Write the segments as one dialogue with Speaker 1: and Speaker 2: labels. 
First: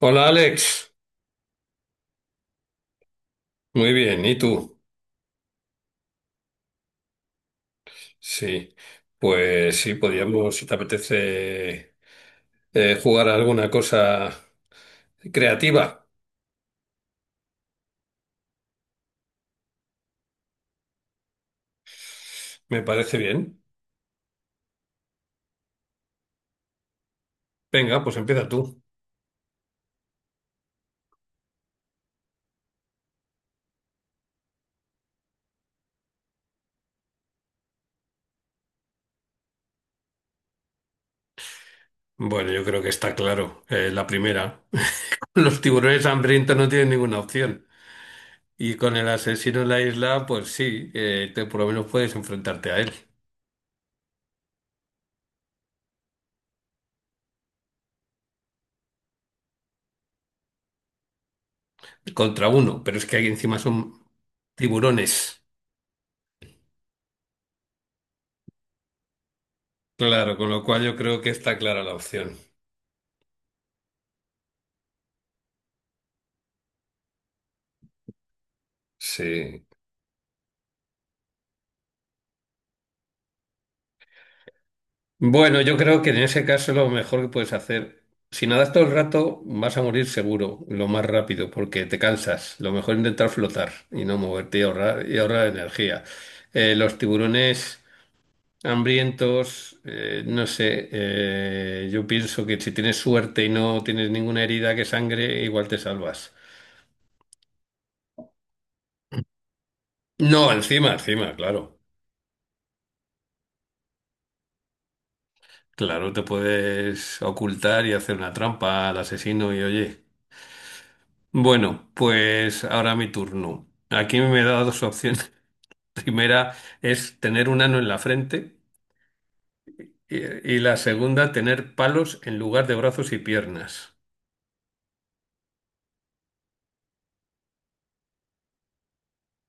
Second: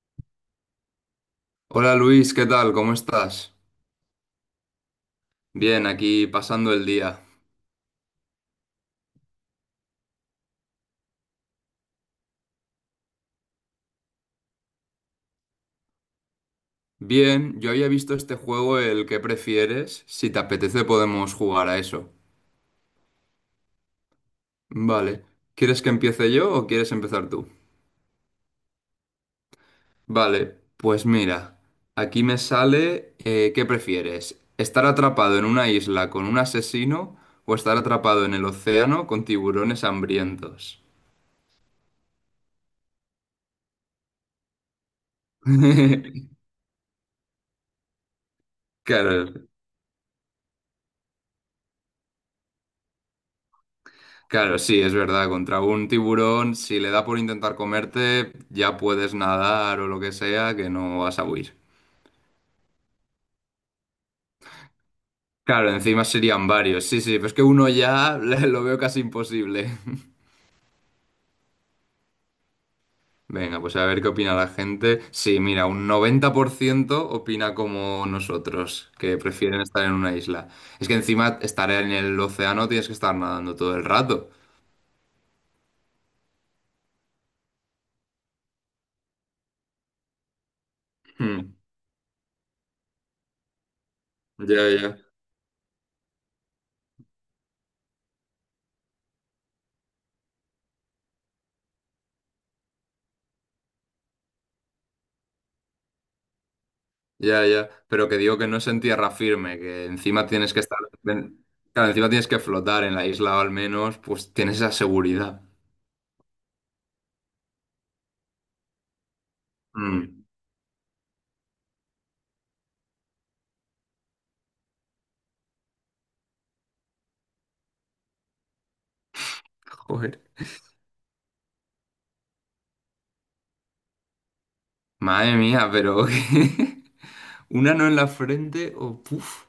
Speaker 1: Hola Alex,
Speaker 2: Hola Luis, ¿qué tal? ¿Cómo estás?
Speaker 1: muy bien, ¿y tú?
Speaker 2: Bien, aquí pasando el día.
Speaker 1: Sí, pues sí, podríamos, si te apetece, jugar a alguna cosa creativa,
Speaker 2: Bien, yo había visto este juego, el que prefieres. Si te apetece podemos jugar a eso.
Speaker 1: me parece bien.
Speaker 2: Vale. ¿Quieres que empiece yo o quieres empezar tú?
Speaker 1: Venga, pues empieza tú.
Speaker 2: Vale, pues mira, aquí me sale ¿qué prefieres? ¿Estar atrapado en una isla con un asesino o estar atrapado en el océano con tiburones hambrientos?
Speaker 1: Bueno, yo creo que está claro, la primera. Los tiburones hambrientos no tienen ninguna opción. Y con el
Speaker 2: Claro,
Speaker 1: asesino en la isla, pues sí, por lo menos puedes enfrentarte a él,
Speaker 2: claro, sí, es verdad. Contra un tiburón, si le da por intentar comerte, ya puedes nadar o lo que sea, que no vas a huir.
Speaker 1: contra uno, pero es que aquí encima son tiburones.
Speaker 2: Claro, encima serían varios. Sí, sí, pero es que uno ya lo veo casi imposible.
Speaker 1: Claro, con lo cual yo creo que está clara la opción.
Speaker 2: Venga, pues a ver qué opina la gente. Sí, mira, un 90% opina como nosotros, que prefieren
Speaker 1: Sí.
Speaker 2: estar en una isla. Es que encima estar en el océano tienes que estar nadando todo el rato.
Speaker 1: Bueno, yo creo que en ese caso lo mejor que puedes hacer, si nadas todo el rato, vas a morir seguro, lo más
Speaker 2: Hmm.
Speaker 1: rápido, porque te cansas. Lo mejor es intentar flotar y no moverte
Speaker 2: Ya, ya.
Speaker 1: y ahorrar energía. Los tiburones hambrientos, no sé, yo pienso que si tienes suerte y no tienes ninguna herida que sangre, igual te salvas.
Speaker 2: Ya, ya, pero que digo que no es en tierra firme, que encima
Speaker 1: No,
Speaker 2: tienes que estar,
Speaker 1: encima, encima,
Speaker 2: en-
Speaker 1: claro.
Speaker 2: claro, encima tienes que flotar en la isla o al menos, pues tienes esa seguridad.
Speaker 1: Claro, te puedes ocultar y hacer una trampa al asesino y oye.
Speaker 2: Mm.
Speaker 1: Bueno, pues ahora mi turno. Aquí me he dado dos opciones. La primera es tener un ano en la frente y,
Speaker 2: Joder,
Speaker 1: y la segunda tener palos en lugar de brazos y piernas.
Speaker 2: madre mía, pero un ano en la frente o puf,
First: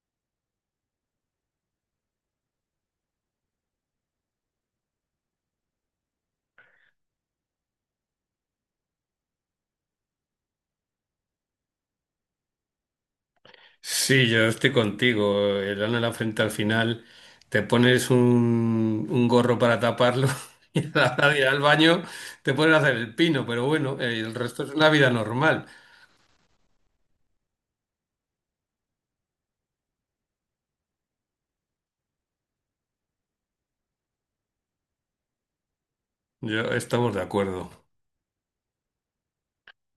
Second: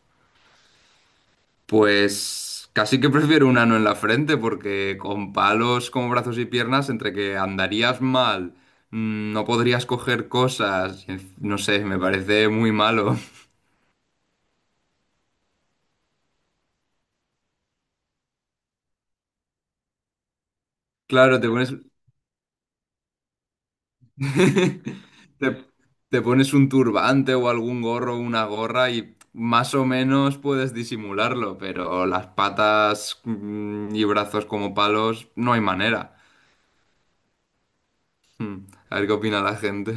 Speaker 2: pues casi que prefiero un ano en la frente porque con palos como brazos y piernas, entre que andarías mal, no podrías coger cosas, y no sé, me parece muy malo.
Speaker 1: Sí, yo estoy contigo. El ano en la frente al final te pones un gorro para taparlo y a la hora de
Speaker 2: Claro,
Speaker 1: ir
Speaker 2: te
Speaker 1: al
Speaker 2: pones,
Speaker 1: baño te puedes hacer el pino, pero bueno, el resto es una vida normal.
Speaker 2: Te, te pones un turbante o algún gorro una gorra y más o menos puedes disimularlo, pero las patas y brazos como palos no hay manera.
Speaker 1: Yo estamos de acuerdo.
Speaker 2: Mm. A ver qué opina la gente.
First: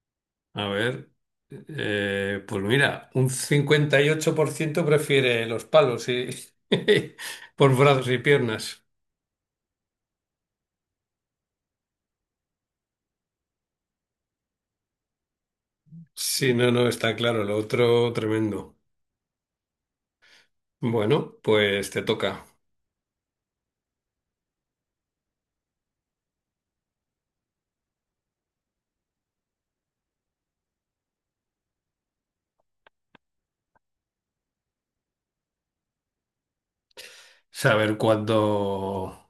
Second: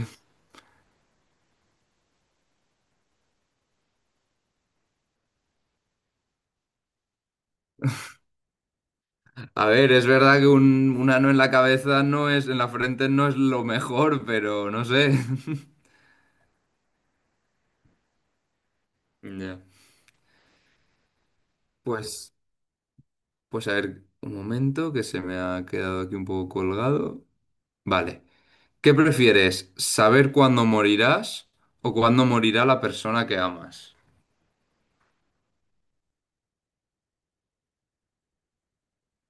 Speaker 1: A ver, pues mira, un 58% prefiere los palos y por brazos y piernas.
Speaker 2: A ver, es verdad que un ano en la cabeza no es, en la frente no es lo mejor, pero no sé.
Speaker 1: Sí, no, no, está claro, lo otro tremendo.
Speaker 2: Ya.
Speaker 1: Bueno, pues te
Speaker 2: Pues,
Speaker 1: toca
Speaker 2: pues a ver, un momento que se me ha quedado aquí un poco colgado. Vale. ¿Qué prefieres? ¿Saber cuándo morirás o cuándo morirá la persona que amas?
Speaker 1: saber cuándo,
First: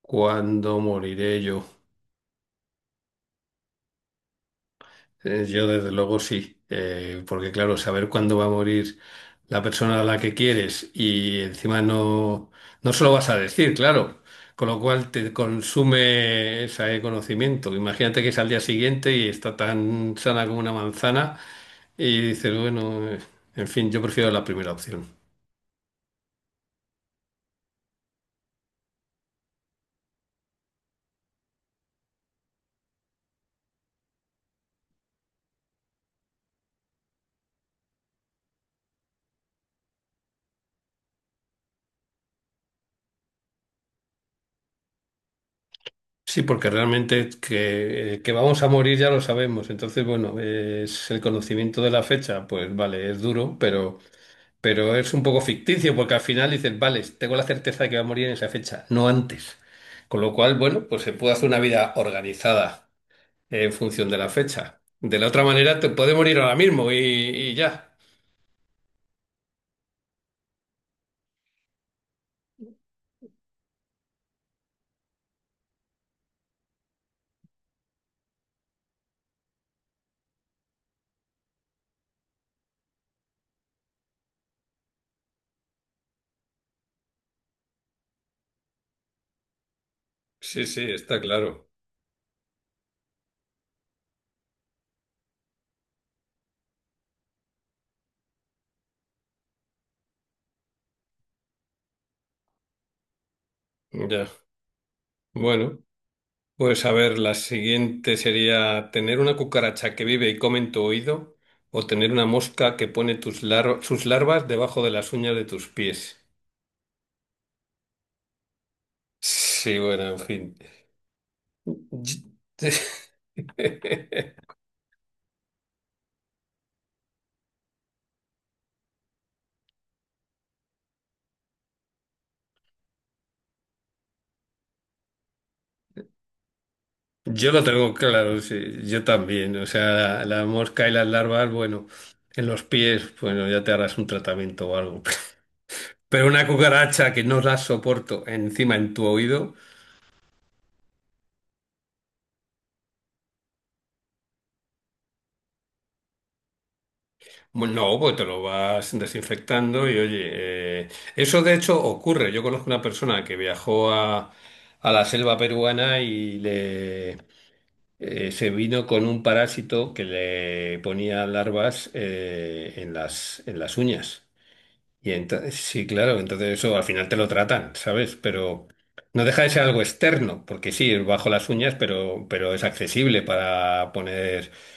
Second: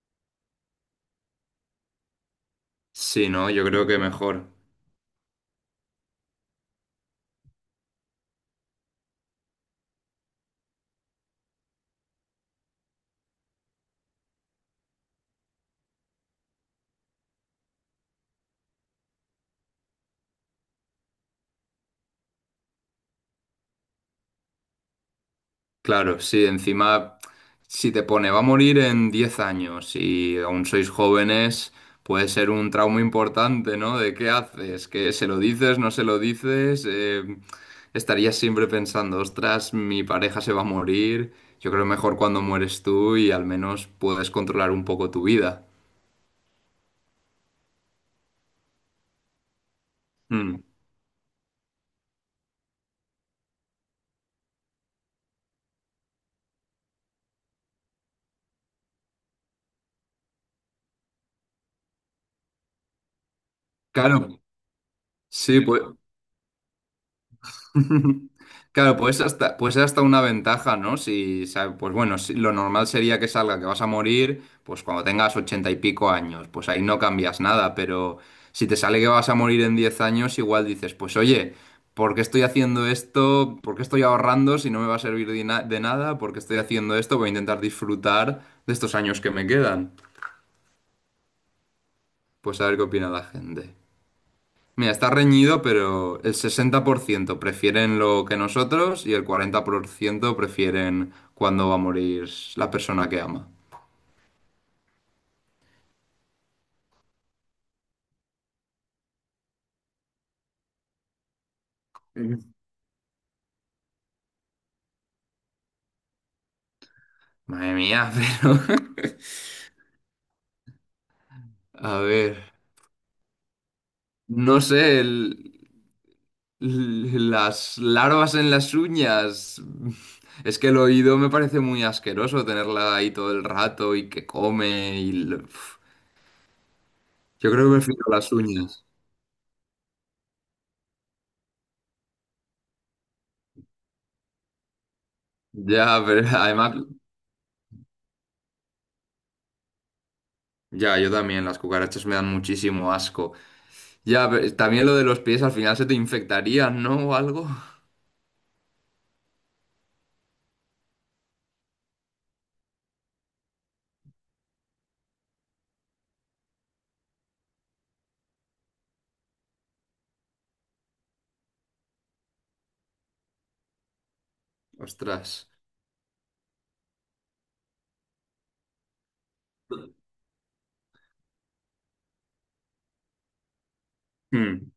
Speaker 1: cuándo moriré yo.
Speaker 2: Sí, no, yo creo que mejor.
Speaker 1: Yo desde luego sí, porque claro, saber cuándo va a morir la persona a la que quieres y encima no se lo vas a decir, claro, con lo cual te consume ese conocimiento. Imagínate que es al día siguiente y está tan sana como una manzana y dices, bueno, en fin, yo prefiero la primera opción.
Speaker 2: Claro, sí, encima, si te pone va a morir en 10 años y aún sois jóvenes, puede ser un trauma importante, ¿no? ¿De qué haces? ¿Que se lo dices, no se lo dices? Estarías siempre pensando, ostras, mi pareja se va a morir. Yo creo mejor cuando mueres tú y al menos puedes controlar un poco tu vida.
Speaker 1: Sí, porque realmente que vamos a morir ya lo sabemos, entonces bueno,
Speaker 2: Mm.
Speaker 1: es el conocimiento de la fecha, pues vale, es duro, pero. Pero es un poco ficticio porque al final dices, vale, tengo la certeza de que va a morir en esa fecha, no antes. Con lo cual, bueno, pues se puede hacer una vida organizada en función de la
Speaker 2: Claro,
Speaker 1: fecha. De la otra
Speaker 2: sí,
Speaker 1: manera,
Speaker 2: pues.
Speaker 1: te puede morir ahora mismo y ya.
Speaker 2: Claro, pues hasta una ventaja, ¿no? Si, pues bueno, lo normal sería que salga que vas a morir, pues cuando tengas ochenta y pico años, pues ahí no cambias nada, pero si te sale que vas a morir en 10 años, igual dices, pues oye, ¿por qué estoy haciendo esto? ¿Por qué estoy ahorrando si no me va a servir de, de nada? ¿Por qué estoy haciendo esto? Voy a intentar disfrutar de estos años que me quedan.
Speaker 1: Sí, sí, está claro.
Speaker 2: Pues a ver qué opina la gente. Mira, está reñido, pero el 60% prefieren lo que nosotros y el 40% prefieren cuándo va a morir la persona que ama.
Speaker 1: Ya. Bueno, pues a ver, la siguiente sería tener una cucaracha que vive y come en tu oído o tener una
Speaker 2: Mm.
Speaker 1: mosca que pone sus larvas debajo de las uñas de tus pies.
Speaker 2: Madre mía, pero...
Speaker 1: Sí, bueno, en fin.
Speaker 2: A
Speaker 1: Yo
Speaker 2: ver, no sé, las larvas en las uñas. Es que el oído me parece muy asqueroso tenerla ahí todo el rato y que come y... Uf, yo
Speaker 1: yo lo
Speaker 2: creo que
Speaker 1: tengo
Speaker 2: prefiero las
Speaker 1: claro, sí,
Speaker 2: uñas.
Speaker 1: yo también. O sea, la mosca y las larvas, bueno, en los pies, bueno, ya te harás un tratamiento o algo.
Speaker 2: Ya,
Speaker 1: Pero
Speaker 2: pero
Speaker 1: una
Speaker 2: además...
Speaker 1: cucaracha que no la soporto encima en tu oído,
Speaker 2: Ya, yo también, las cucarachas me dan muchísimo asco. Ya, pero también lo de los pies, al final se te infectarían, ¿no? O algo.
Speaker 1: bueno, no, pues te lo vas desinfectando y oye, eh, eso de hecho ocurre. Yo conozco una persona que viajó a la selva peruana y le se vino con un parásito que le ponía larvas en las uñas. Y
Speaker 2: Ostras.
Speaker 1: entonces, sí, claro, entonces eso al final te lo tratan, ¿sabes? Pero no deja de ser algo externo, porque sí, es bajo las uñas, pero es accesible
Speaker 2: Hmm.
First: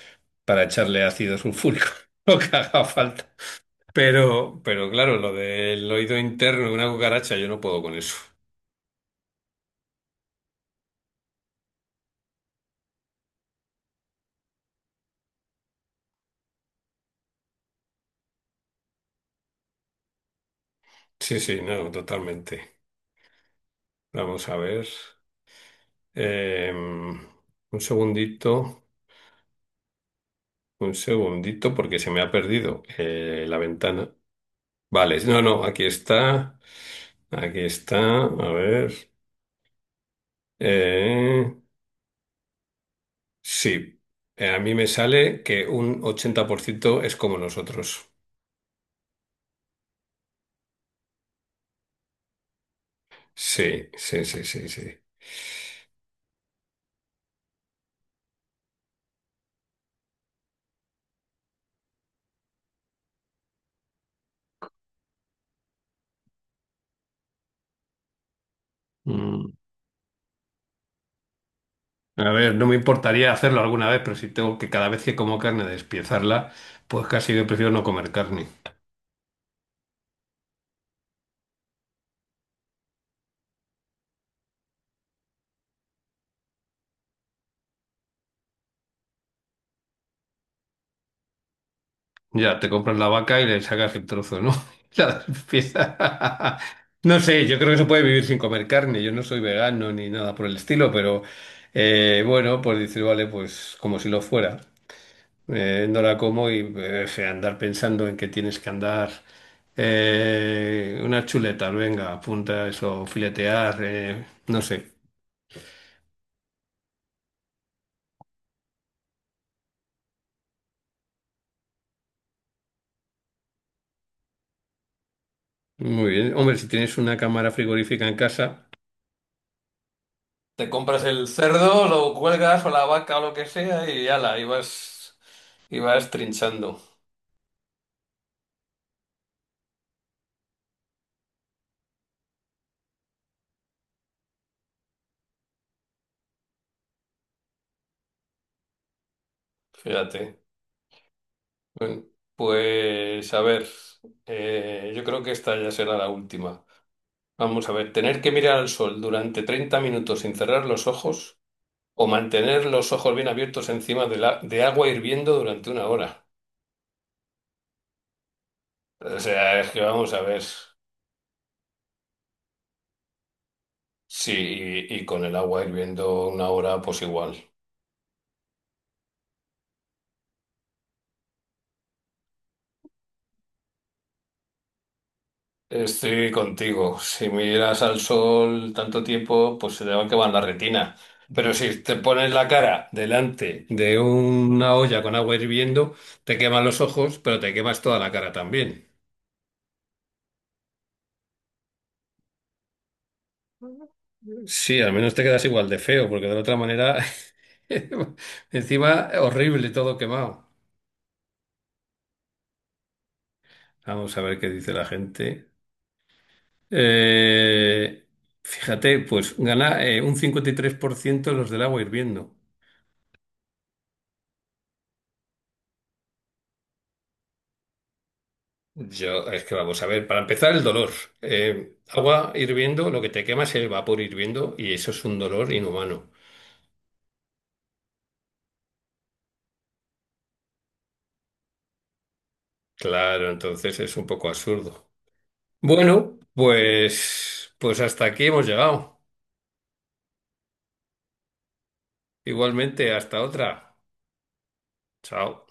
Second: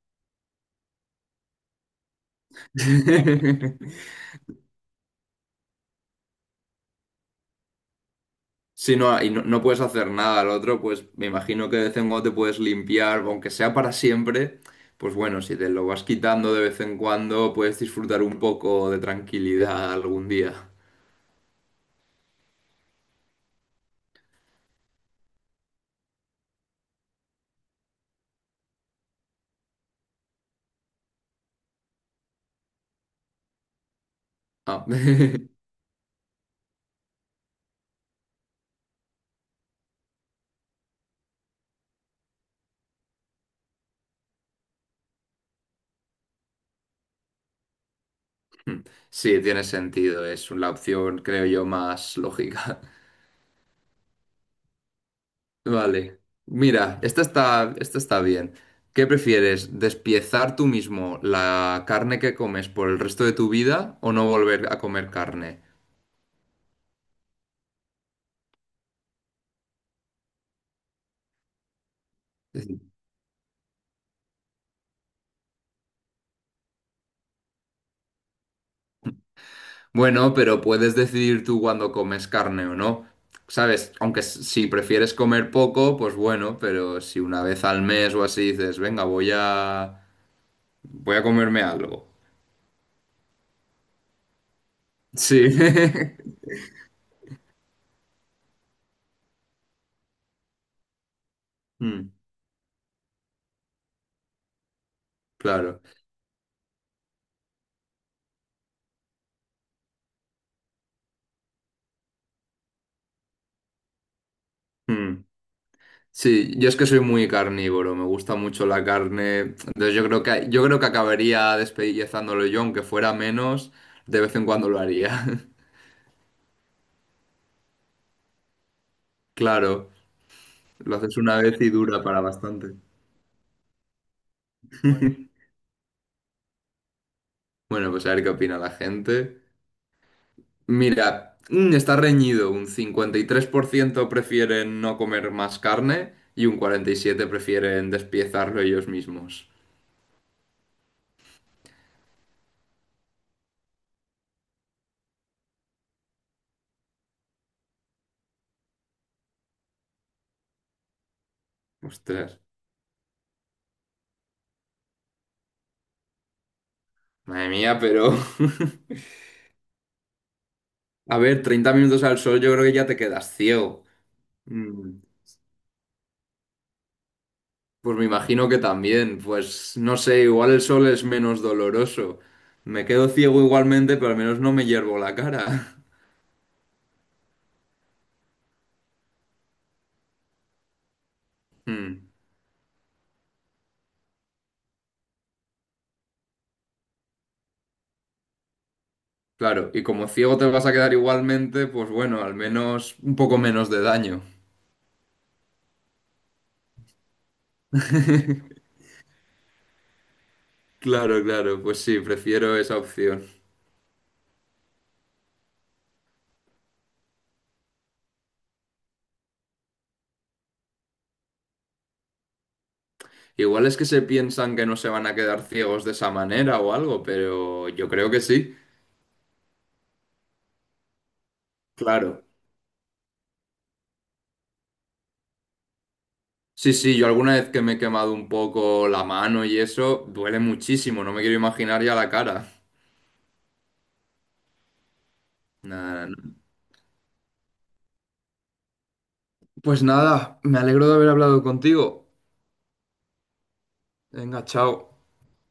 Speaker 1: para echarle ácido sulfúrico, lo que haga falta. Pero claro, lo del oído interno de una cucaracha, yo no puedo con eso.
Speaker 2: Sí, no, y no, no puedes hacer nada al otro, pues me imagino que de vez en cuando te puedes limpiar, aunque sea para siempre, pues bueno, si te lo vas quitando de vez en cuando, puedes disfrutar un poco de tranquilidad algún día.
Speaker 1: Sí, sí, no, totalmente. Vamos a ver. Un segundito, un segundito, porque se me ha perdido la ventana.
Speaker 2: Ah.
Speaker 1: Vale, no, no, aquí está, a ver. Eh, sí, a mí me sale que un 80% es como nosotros.
Speaker 2: Sí, tiene sentido, es la opción, creo yo, más lógica.
Speaker 1: Sí, sí, sí, sí, sí.
Speaker 2: Vale. Mira, esta está bien. ¿Qué prefieres? ¿Despiezar tú mismo la carne que comes por el resto de tu vida o no volver a comer carne?
Speaker 1: Mm. A ver, no me
Speaker 2: Decir,
Speaker 1: importaría hacerlo alguna vez, pero si tengo que cada vez que como carne despiezarla, pues casi que prefiero no comer carne.
Speaker 2: Bueno, pero puedes decidir tú cuando comes carne o no. ¿Sabes? Aunque si prefieres comer poco, pues bueno, pero si una vez al mes o así dices, venga, voy a comerme algo.
Speaker 1: Ya, te compras la vaca y le sacas el trozo, ¿no? La
Speaker 2: Sí.
Speaker 1: pieza. No sé, yo creo que se puede vivir sin comer carne. Yo no soy vegano ni nada por el estilo, pero
Speaker 2: Mm,
Speaker 1: bueno, pues dices, vale, pues como si lo fuera.
Speaker 2: claro.
Speaker 1: No la como y andar pensando en que tienes que andar unas chuletas, venga, apunta eso, filetear, no sé.
Speaker 2: Mm. Sí, yo es que soy muy carnívoro, me gusta mucho la carne, entonces yo creo que acabaría despellezándolo yo, aunque fuera menos, de vez en cuando lo haría.
Speaker 1: Muy bien. Hombre, si tienes una cámara frigorífica en casa.
Speaker 2: Claro,
Speaker 1: Te
Speaker 2: lo
Speaker 1: compras
Speaker 2: haces
Speaker 1: el
Speaker 2: una vez y
Speaker 1: cerdo,
Speaker 2: dura
Speaker 1: lo
Speaker 2: para
Speaker 1: cuelgas o
Speaker 2: bastante.
Speaker 1: la vaca o lo que sea y ala, y vas, y vas trinchando.
Speaker 2: Bueno, pues a ver qué opina la gente. Mira, está reñido, un 53% prefieren no comer más carne y un 47% prefieren despiezarlo ellos mismos.
Speaker 1: Fíjate. Bueno, pues a ver, yo creo que esta ya será la última. Vamos a ver, tener que mirar al sol durante 30 minutos sin cerrar los ojos o
Speaker 2: Ostras,
Speaker 1: mantener los ojos bien abiertos encima de agua hirviendo durante una hora.
Speaker 2: madre mía, pero...
Speaker 1: O sea, es que vamos a ver.
Speaker 2: A ver, 30 minutos al sol yo creo que ya te quedas ciego.
Speaker 1: Sí,
Speaker 2: Mm.
Speaker 1: y con el agua hirviendo una hora, pues igual.
Speaker 2: Pues me imagino que también, pues no sé, igual el sol es menos doloroso. Me quedo ciego igualmente, pero al menos no me hiervo la cara.
Speaker 1: Estoy contigo. Si miras al sol tanto tiempo, pues se te va a quemar la retina. Pero si te
Speaker 2: Mm.
Speaker 1: pones la cara delante de una olla con agua hirviendo, te queman los ojos, pero te quemas toda la cara también.
Speaker 2: Claro, y como ciego te vas a quedar igualmente, pues bueno, al menos un poco menos de daño.
Speaker 1: Sí, al menos te quedas igual de feo, porque de la otra manera, encima, horrible, todo quemado.
Speaker 2: Claro, claro, pues sí, prefiero esa opción.
Speaker 1: Vamos a ver qué dice la gente. Eh, fíjate, pues gana un 53% los del agua hirviendo.
Speaker 2: Igual es que se piensan que no se van a quedar ciegos de esa manera o algo, pero yo creo que sí.
Speaker 1: Yo, es que vamos a ver, para empezar el dolor. Eh,
Speaker 2: Claro.
Speaker 1: agua hirviendo, lo que te quema es el vapor hirviendo y eso es un dolor inhumano.
Speaker 2: Sí, sí, yo alguna vez que me he quemado un poco la mano y eso, duele muchísimo, no me quiero imaginar ya la cara.
Speaker 1: Claro, entonces es un poco absurdo.
Speaker 2: Nada, no.
Speaker 1: Bueno, pues hasta aquí hemos llegado.
Speaker 2: Pues nada, me alegro de haber hablado contigo.
Speaker 1: Igualmente, hasta otra.
Speaker 2: Venga, chao.
Speaker 1: Chao.